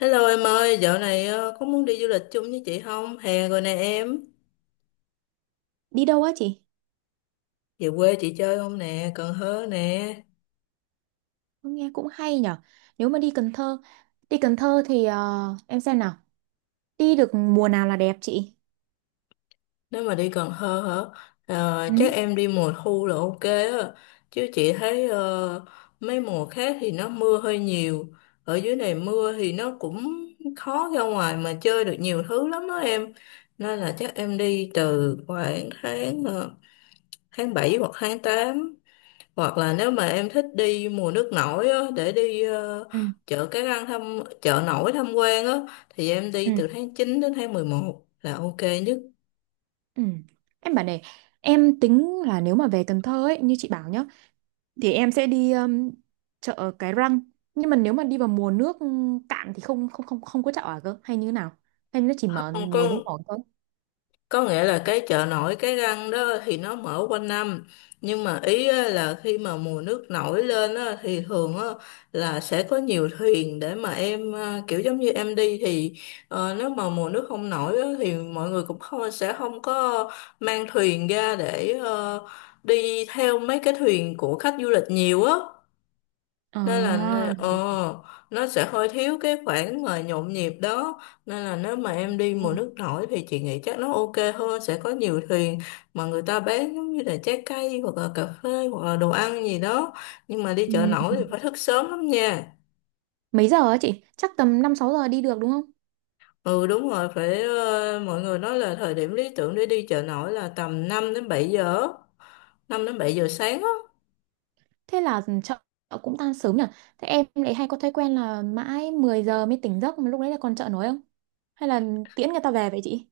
Hello em ơi, dạo này có muốn đi du lịch chung với chị không? Hè rồi nè em. Đi đâu á chị? Về quê chị chơi không nè, Cần Thơ nè. Nghe cũng hay nhở. Nếu mà đi Cần Thơ thì em xem nào. Đi được mùa nào là đẹp chị? Nếu mà đi Cần Thơ hả? Chắc Ừ, em đi mùa thu là ok á. Chứ chị thấy mấy mùa khác thì nó mưa hơi nhiều. Ở dưới này mưa thì nó cũng khó ra ngoài mà chơi được nhiều thứ lắm đó em. Nên là chắc em đi từ khoảng tháng tháng 7 hoặc tháng 8. Hoặc là nếu mà em thích đi mùa nước nổi á, để đi ừ, chợ Cái Răng thăm chợ nổi tham quan á thì em ừ, đi từ tháng 9 đến tháng 11 là ok nhất. ừ. Em bảo này, em tính là nếu mà về Cần Thơ ấy, như chị bảo nhá, thì em sẽ đi chợ Cái Răng. Nhưng mà nếu mà đi vào mùa nước cạn thì không không không không có chợ ở cơ, hay như thế nào? Hay nó chỉ mở Còn mùa nước nổi thôi? có nghĩa là cái chợ nổi Cái Răng đó thì nó mở quanh năm, nhưng mà ý á là khi mà mùa nước nổi lên á, thì thường á, là sẽ có nhiều thuyền để mà em à, kiểu giống như em đi thì nếu mà mùa nước không nổi á, thì mọi người cũng không sẽ không có mang thuyền ra để đi theo mấy cái thuyền của khách du lịch nhiều á, nên là nè, À, đúng nó sẽ hơi thiếu cái khoảng mà nhộn nhịp đó, nên là nếu mà em đi mùa rồi. nước nổi thì chị nghĩ chắc nó ok hơn, sẽ có nhiều thuyền mà người ta bán giống như là trái cây hoặc là cà phê hoặc là đồ ăn gì đó. Nhưng mà đi chợ Ừ. nổi thì phải thức sớm lắm nha. Mấy giờ á chị? Chắc tầm 5-6 giờ đi được đúng không? Ừ đúng rồi, phải mọi người nói là thời điểm lý tưởng để đi chợ nổi là tầm 5 đến 7 giờ, 5 đến 7 giờ sáng á. Thế là chợ cũng tan sớm nhỉ? Thế em lại hay có thói quen là mãi 10 giờ mới tỉnh giấc mà lúc đấy là còn chợ nổi không? Hay là tiễn người ta về vậy chị?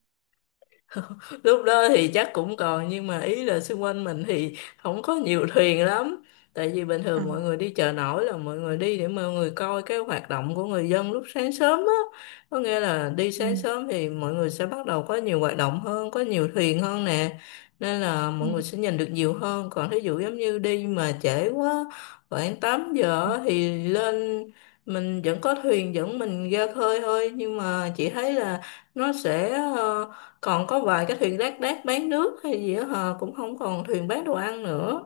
Lúc đó thì chắc cũng còn, nhưng mà ý là xung quanh mình thì không có nhiều thuyền lắm, tại vì bình À. thường mọi người đi chợ nổi là mọi người đi để mọi người coi cái hoạt động của người dân lúc sáng sớm á. Có nghĩa là đi Ừ. sáng sớm thì mọi người sẽ bắt đầu có nhiều hoạt động hơn, có nhiều thuyền hơn nè, nên là Ừ. mọi người sẽ nhìn được nhiều hơn. Còn thí dụ giống như đi mà trễ quá, khoảng 8 Ừ. giờ á, thì lên mình vẫn có thuyền, vẫn mình ra khơi thôi, nhưng mà chị thấy là nó sẽ ờ, còn có vài cái thuyền lác đác bán nước hay gì đó, hờ cũng không còn thuyền bán đồ ăn nữa.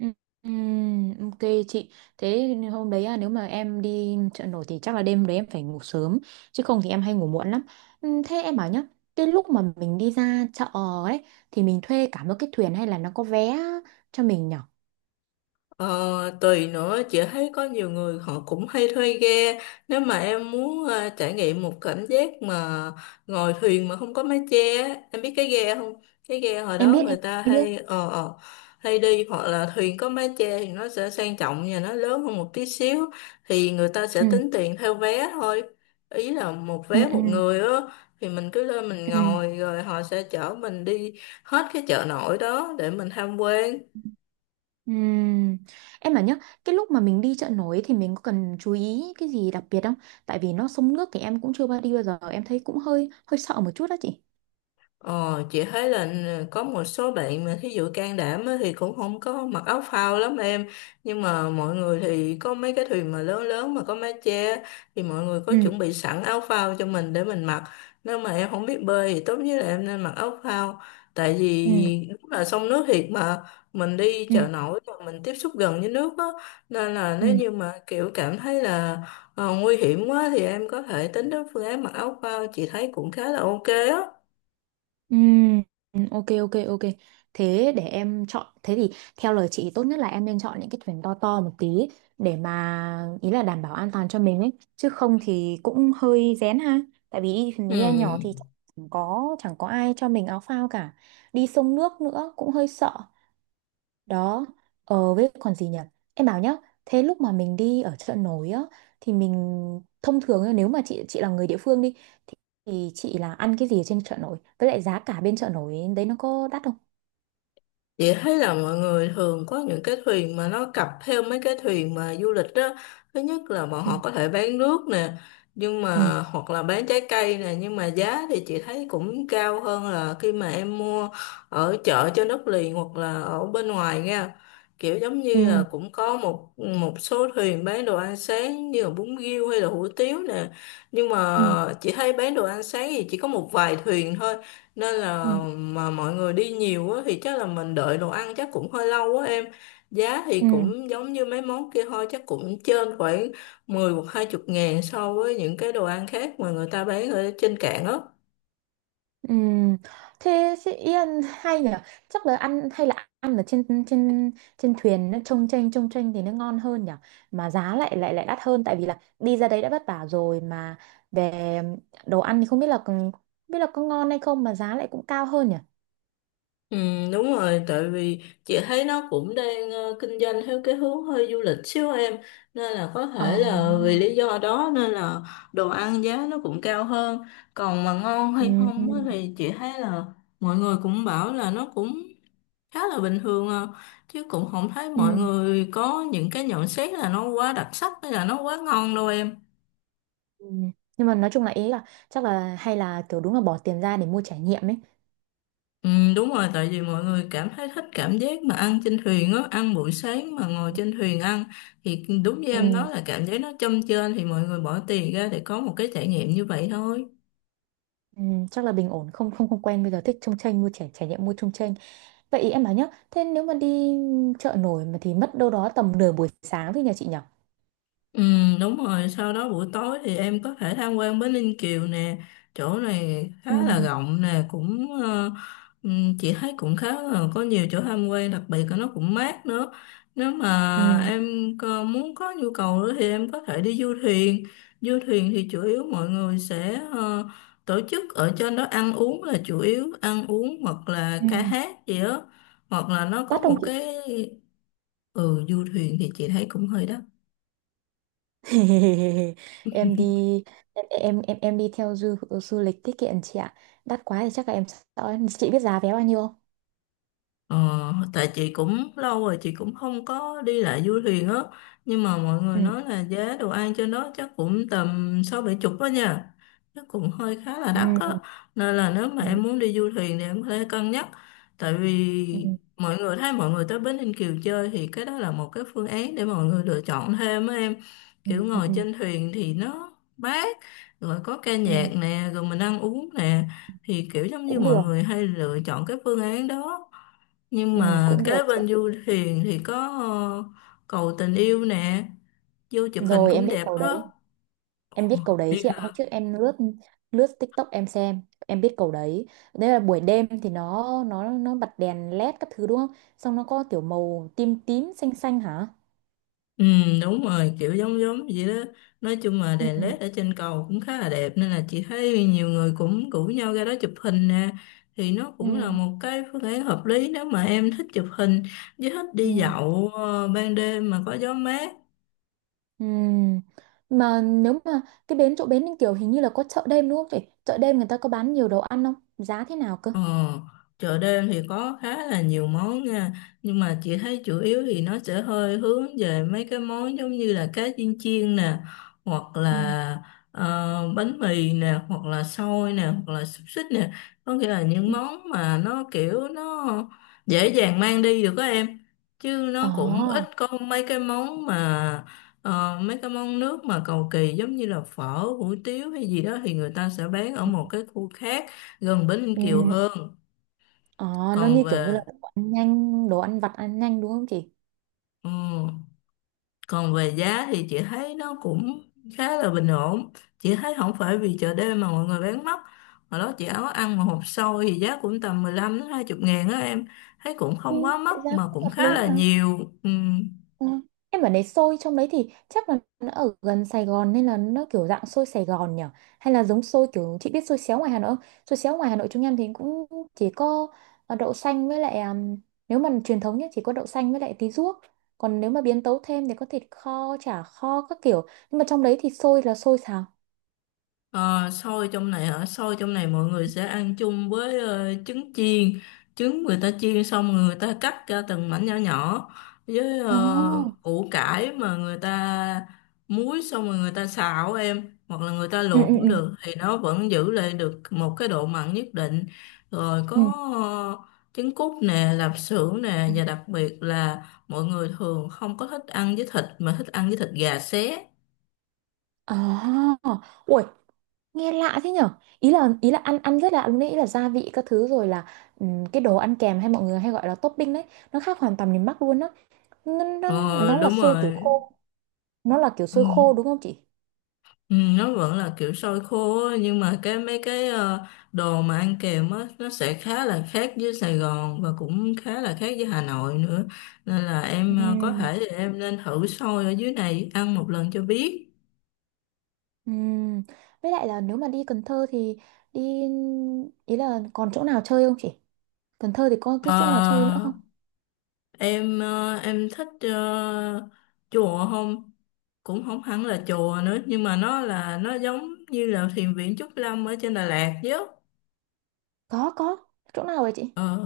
Ừ. Ừ, ok chị. Thế nên hôm đấy à, nếu mà em đi chợ nổi thì chắc là đêm đấy em phải ngủ sớm. Chứ không thì em hay ngủ muộn lắm. Ừ, thế em bảo nhá. Cái lúc mà mình đi ra chợ ấy thì mình thuê cả một cái thuyền hay là nó có vé cho mình nhở? Ờ, tùy nữa, chị thấy có nhiều người họ cũng hay thuê ghe. Nếu mà em muốn trải nghiệm một cảm giác mà ngồi thuyền mà không có mái che á, em biết cái ghe không, cái ghe hồi Em đó biết, người em ta biết. hay hay đi, hoặc là thuyền có mái che thì nó sẽ sang trọng và nó lớn hơn một tí xíu, thì người ta sẽ Ừ. tính tiền theo vé thôi, ý là một Ừ. vé Ừ. một người á, thì mình cứ lên mình Ừ. ngồi rồi họ sẽ chở mình đi hết cái chợ nổi đó để mình tham quan. Ừm, em bảo nhá, cái lúc mà mình đi chợ nổi thì mình có cần chú ý cái gì đặc biệt không? Tại vì nó sông nước thì em cũng chưa bao đi bao giờ, em thấy cũng hơi hơi sợ một chút đó chị. Ờ, chị thấy là ừ, có một số bạn mà thí dụ can đảm á, thì cũng không có mặc áo phao lắm em, nhưng mà mọi người thì có mấy cái thuyền mà lớn lớn mà có mái che thì mọi người có Ừ, chuẩn bị sẵn áo phao cho mình để mình mặc. Nếu mà em không biết bơi thì tốt nhất là em nên mặc áo phao, tại ừ, vì đúng là sông nước thiệt mà, mình đi ừ, chợ nổi và mình tiếp xúc gần với nước á, nên là ừ, nếu như mà kiểu cảm thấy là nguy hiểm quá thì em có thể tính đến phương án mặc áo phao, chị thấy cũng khá là ok á. ừ, ừ, ok, ok, ok. Thế để em chọn, thế thì theo lời chị tốt nhất là em nên chọn những cái thuyền to to một tí để mà ý là đảm bảo an toàn cho mình ấy, chứ không thì cũng hơi rén ha. Tại vì đi Ừ. thuyền ghe nhỏ thì chẳng có ai cho mình áo phao cả. Đi sông nước nữa cũng hơi sợ. Đó, với còn gì nhỉ? Em bảo nhá, thế lúc mà mình đi ở chợ nổi á thì mình thông thường ấy, nếu mà chị là người địa phương đi thì, thì chị là ăn cái gì ở trên chợ nổi? Với lại giá cả bên chợ nổi đấy nó có đắt không? Chị thấy là mọi người thường có những cái thuyền mà nó cặp theo mấy cái thuyền mà du lịch đó. Thứ nhất là bọn Ừ. họ có thể bán nước nè, nhưng Ừ. mà hoặc là bán trái cây nè, nhưng mà giá thì chị thấy cũng cao hơn là khi mà em mua ở chợ trên đất liền hoặc là ở bên ngoài nha. Kiểu giống Ừ. như là cũng có một một số thuyền bán đồ ăn sáng như là bún riêu hay là hủ tiếu nè. Nhưng mà Ừ. chị thấy bán đồ ăn sáng thì chỉ có một vài thuyền thôi, nên Ừ. là mà mọi người đi nhiều á thì chắc là mình đợi đồ ăn chắc cũng hơi lâu quá em. Giá thì Ừ. cũng giống như mấy món kia thôi, chắc cũng trên khoảng 10 hoặc hai chục ngàn so với những cái đồ ăn khác mà người ta bán ở trên cạn á. Ừm, thế chị Yên hay nhỉ, chắc là ăn hay là ăn ở trên trên trên thuyền nó trông chênh thì nó ngon hơn nhỉ, mà giá lại lại lại đắt hơn tại vì là đi ra đấy đã vất vả rồi, mà về đồ ăn thì không biết là không biết là có ngon hay không mà giá lại cũng cao hơn nhỉ. Ừ, đúng rồi, tại vì chị thấy nó cũng đang kinh doanh theo cái hướng hơi du lịch xíu em, nên là có Ờ. thể là vì lý do đó nên là đồ ăn giá nó cũng cao hơn. Còn mà ngon Ừ, hay ừ, không á thì chị thấy là mọi người cũng bảo là nó cũng khá là bình thường à, chứ cũng không thấy mọi ừ. người có những cái nhận xét là nó quá đặc sắc hay là nó quá ngon đâu em. Ừ. Nhưng mà nói chung là ý là chắc là hay là kiểu đúng là bỏ tiền ra để mua trải nghiệm ấy. Ừ, đúng rồi, tại vì mọi người cảm thấy thích cảm giác mà ăn trên thuyền á, ăn buổi sáng mà ngồi trên thuyền ăn, thì đúng như Ừ, em nói là cảm giác nó châm chênh, thì mọi người bỏ tiền ra để có một cái trải nghiệm như vậy thôi. ừ. Chắc là bình ổn, không không không quen bây giờ thích trông chênh, mua trải trải nghiệm mua trông chênh. Vậy ý em bảo nhá, thế nếu mà đi chợ nổi mà thì mất đâu đó tầm nửa buổi sáng thôi nhà chị nhở? Ừ, đúng rồi, sau đó buổi tối thì em có thể tham quan Bến Ninh Kiều nè, chỗ này Ừ, khá là rộng nè, cũng chị thấy cũng khá là có nhiều chỗ tham quan, đặc biệt là nó cũng mát nữa. Nếu ừ, mà em muốn có nhu cầu nữa thì em có thể đi du thuyền. Du thuyền thì chủ yếu mọi người sẽ tổ chức ở trên đó ăn uống là chủ yếu, ăn uống hoặc là ừ. ca hát gì đó, hoặc là nó có Tắt không một chị? cái, ừ du thuyền thì chị thấy cũng hơi đắt. Em đi em đi theo du du lịch tiết kiệm chị ạ. Đắt quá thì chắc là em sợ. Chị biết giá vé bao nhiêu không? Ờ, tại chị cũng lâu rồi chị cũng không có đi lại du thuyền á, nhưng mà mọi người Ừ, nói là giá đồ ăn trên đó chắc cũng tầm sáu bảy chục đó nha, chắc cũng hơi khá là đắt á, ừ, nên là nếu mà ừ, em muốn đi du thuyền thì em có thể cân nhắc, tại ừ, vì mọi người thấy mọi người tới Bến Ninh Kiều chơi thì cái đó là một cái phương án để mọi người lựa chọn thêm á em. ừ, Kiểu ừ, ngồi ừ. trên thuyền thì nó mát, rồi có ca Ừ, nhạc nè, rồi mình ăn uống nè, thì kiểu giống như cũng mọi được. người hay lựa chọn cái phương án đó. Nhưng Ừ, mà cũng được kế chị ạ. bên du thuyền thì có ờ, cầu tình yêu nè, vô chụp hình Rồi em cũng biết đẹp cầu á. đấy. Em biết câu đấy Biết chị ạ. Hôm hả, trước em lướt lướt TikTok em xem, em biết câu đấy. Đấy là buổi đêm thì nó bật đèn LED các thứ đúng không? Xong nó có kiểu màu tím tím xanh xanh hả? ừ đúng rồi, kiểu giống giống vậy đó, nói chung là Ừ. đèn LED ở trên cầu cũng khá là đẹp nên là chị thấy nhiều người cũng rủ nhau ra đó chụp hình nè, thì nó Ừ. cũng là một cái phương án hợp lý nếu mà em thích chụp hình với thích đi Ừ. dạo ban đêm mà có gió mát. Ừ. Mà nếu mà cái bến chỗ bến Ninh Kiều hình như là có chợ đêm đúng không chị? Chợ đêm người ta có bán nhiều đồ ăn không? Giá thế nào cơ? Ờ, chợ đêm thì có khá là nhiều món nha, nhưng mà chị thấy chủ yếu thì nó sẽ hơi hướng về mấy cái món giống như là cá chiên chiên nè, hoặc Ừ. là bánh mì nè hoặc là xôi nè hoặc là xúc xích nè, có nghĩa là những Ừ. món mà nó kiểu nó dễ dàng mang đi được á em, chứ Ờ. nó cũng ít có mấy cái món mà mấy cái món nước mà cầu kỳ giống như là phở hủ tiếu hay gì đó thì người ta sẽ bán ở một cái khu khác gần Bến Ninh Ừ. Kiều hơn. Ờ, nó Còn như kiểu như là về đồ ăn nhanh, đồ ăn vặt ăn nhanh đúng không chị? ừ, còn về giá thì chị thấy nó cũng khá là bình ổn, chị thấy không phải vì chợ đêm mà mọi người bán mắc. Hồi đó chị áo ăn mà hộp xôi thì giá cũng tầm 15 đến 20 ngàn á em, thấy cũng Ừ, không quá mắc vậy ra mà cũng cũng hợp lý khá là mà. nhiều. Ừ, Ờ, em bảo đấy xôi trong đấy thì chắc là nó ở gần Sài Gòn nên là nó kiểu dạng xôi Sài Gòn nhỉ? Hay là giống xôi kiểu chị biết xôi xéo ngoài Hà Nội không? Xôi xéo ngoài Hà Nội chúng em thì cũng chỉ có đậu xanh với lại nếu mà truyền thống nhé chỉ có đậu xanh với lại tí ruốc. Còn nếu mà biến tấu thêm thì có thịt kho, chả kho các kiểu. Nhưng mà trong đấy thì xôi là xôi xào. ờ, xôi trong này hả? Xôi trong này mọi người sẽ ăn chung với trứng chiên. Trứng người ta chiên xong người ta cắt ra từng mảnh nhỏ nhỏ, với Ồ. Củ cải mà người ta muối xong rồi người ta xào em, hoặc là người ta Ừ, luộc ừ, cũng ừ. được, thì nó vẫn giữ lại được một cái độ mặn nhất định. Rồi có Ừ. ờ, trứng cút nè, lạp xưởng nè, và đặc biệt là mọi người thường không có thích ăn với thịt mà thích ăn với thịt gà xé. À, ui, nghe lạ thế nhở. Ý là ăn ăn rất lạ luôn đấy, ý là gia vị các thứ rồi là cái đồ ăn kèm hay mọi người hay gọi là topping đấy, nó khác hoàn toàn miền Bắc luôn á. nó, nó, Ờ nó là đúng xôi kiểu rồi. khô nó là kiểu Ừ. xôi khô đúng không chị? Ừ, nó vẫn là kiểu xôi khô á, nhưng mà cái mấy cái đồ mà ăn kèm á nó sẽ khá là khác với Sài Gòn và cũng khá là khác với Hà Nội nữa, nên là em có Ừm. thể thì em nên thử xôi ở dưới này ăn một lần cho biết. Ừm, với lại là nếu mà đi Cần Thơ thì đi, ý là còn chỗ nào chơi không chị? Cần Thơ thì có cái Ờ, chỗ nào chơi nữa không? em em thích chùa không, cũng không hẳn là chùa nữa, nhưng mà nó là nó giống như là thiền viện Trúc Lâm ở trên Đà Lạt chứ. Có, có chỗ nào vậy chị? Ờ,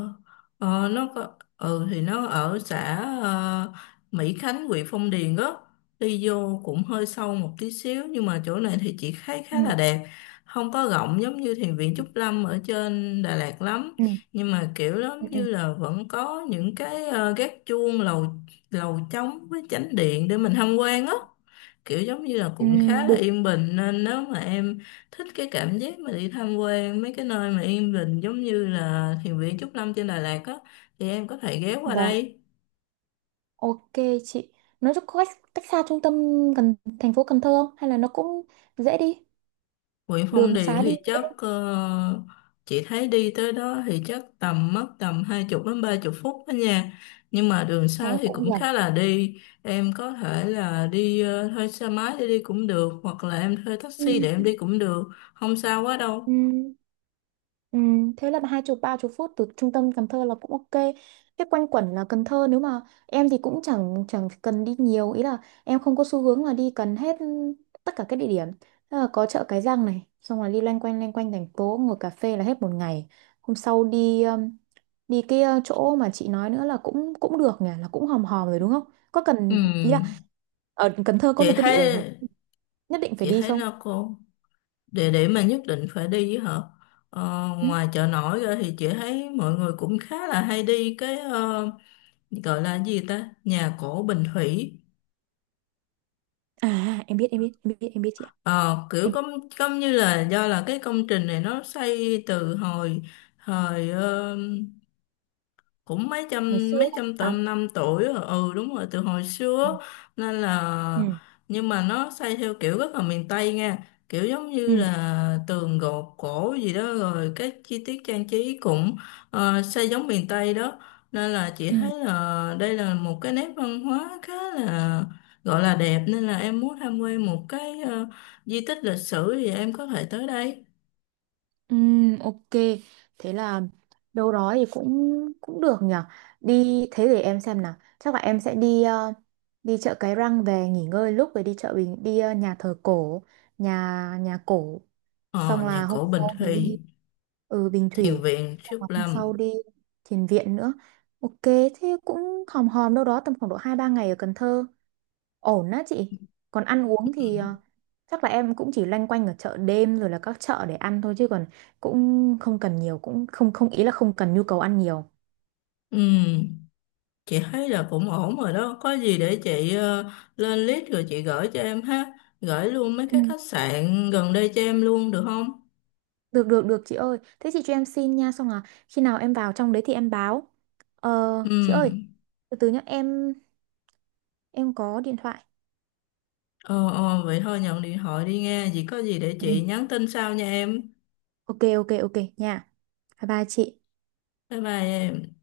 nó có, ừ thì nó ở xã ờ, Mỹ Khánh huyện Phong Điền đó, đi vô cũng hơi sâu một tí xíu, nhưng mà chỗ này thì chị thấy Ừ. khá là đẹp, không có rộng giống như thiền viện Trúc Lâm ở trên Đà Lạt lắm, Ừ. nhưng mà kiểu giống Ừ. Ừ. như là vẫn có những cái gác chuông lầu lầu trống với chánh điện để mình tham quan á, kiểu giống như là cũng Ừm, khá là yên bình, nên nếu mà em thích cái cảm giác mà đi tham quan mấy cái nơi mà yên bình giống như là thiền viện Trúc Lâm trên Đà Lạt á thì em có thể ghé qua được. đây. Ok chị, nó có cách xa trung tâm gần thành phố Cần Thơ không? Hay là nó cũng dễ đi, Huyện Phong đường Điền xá đi. thì chắc chị thấy đi tới đó thì chắc tầm mất tầm hai chục đến ba chục phút đó nha, nhưng mà đường xá thì Cũng cũng gần. khá là đi, em có thể là đi thuê xe máy để đi cũng được hoặc là em thuê Ừ, taxi để em đi cũng được, không sao quá ừ, đâu. ừ. Thế là 20-30 phút từ trung tâm Cần Thơ là cũng ok. Thế quanh quẩn là Cần Thơ nếu mà em thì cũng chẳng chẳng cần đi nhiều, ý là em không có xu hướng là đi cần hết tất cả các địa điểm. Thế là có chợ Cái Răng này, xong rồi đi loanh quanh thành phố ngồi cà phê là hết một ngày. Hôm sau đi đi cái chỗ mà chị nói nữa là cũng cũng được nhỉ, là cũng hòm hòm rồi đúng không? Có cần ý là Ừ, ở Cần Thơ có chị một cái địa điểm thấy nào nhất định phải chị đi thấy không? là địa điểm mà nhất định phải đi với hả, Ừ. ngoài chợ nổi ra thì chị thấy mọi người cũng khá là hay đi cái gọi là gì ta, nhà cổ Bình Thủy. À, em biết, em biết, em biết, em biết chị ạ, Ờ, kiểu em biết. công công như là do là cái công trình này nó xây từ hồi thời, cũng mấy Ngày trăm xưa ấy. mấy trăm Hả? tôm năm tuổi rồi, ừ đúng rồi từ hồi Ừ, xưa, nên là, nhưng mà nó xây theo kiểu rất là miền Tây nha, kiểu giống như ừ, là tường gột cổ gì đó rồi các chi tiết trang trí cũng xây giống miền Tây đó, nên là chị ừ. thấy là đây là một cái nét văn hóa khá là, gọi là đẹp, nên là em muốn tham quan một cái di tích lịch sử thì em có thể tới đây. Ok, thế là đâu đó thì cũng cũng được nhỉ, đi thế để em xem nào, chắc là em sẽ đi đi chợ Cái Răng về nghỉ ngơi lúc rồi đi chợ Bình đi nhà thờ cổ, nhà nhà cổ, Ờ xong nhà là hôm cổ Bình sau thì đi. Thủy. Ừ, Bình Thiền Thủy. viện Xong Trúc là hôm sau Lâm. đi Thiền Viện nữa. Ok, thế cũng hòm hòm đâu đó tầm khoảng độ 2-3 ngày ở Cần Thơ, ổn á chị? Còn ăn uống Ừ. thì chắc là em cũng chỉ loanh quanh ở chợ đêm rồi là các chợ để ăn thôi, chứ còn cũng không cần nhiều, cũng không không ý là không cần nhu cầu ăn nhiều. Ừ. Chị thấy là cũng ổn rồi đó, có gì để chị lên list rồi chị gửi cho em ha, gửi luôn mấy Ừ. cái khách sạn gần đây cho em luôn được không? Được, được, được, chị ơi, thế chị cho em xin nha, xong là khi nào em vào trong đấy thì em báo. ờ, Ừ, chị ơi, từ từ nhá em có điện thoại. Ờ, vậy thôi nhận điện thoại đi nghe, gì có gì để Ừ. chị nhắn tin sau nha em. Ok, ok, ok nha. Bye bye chị. Bye bye em.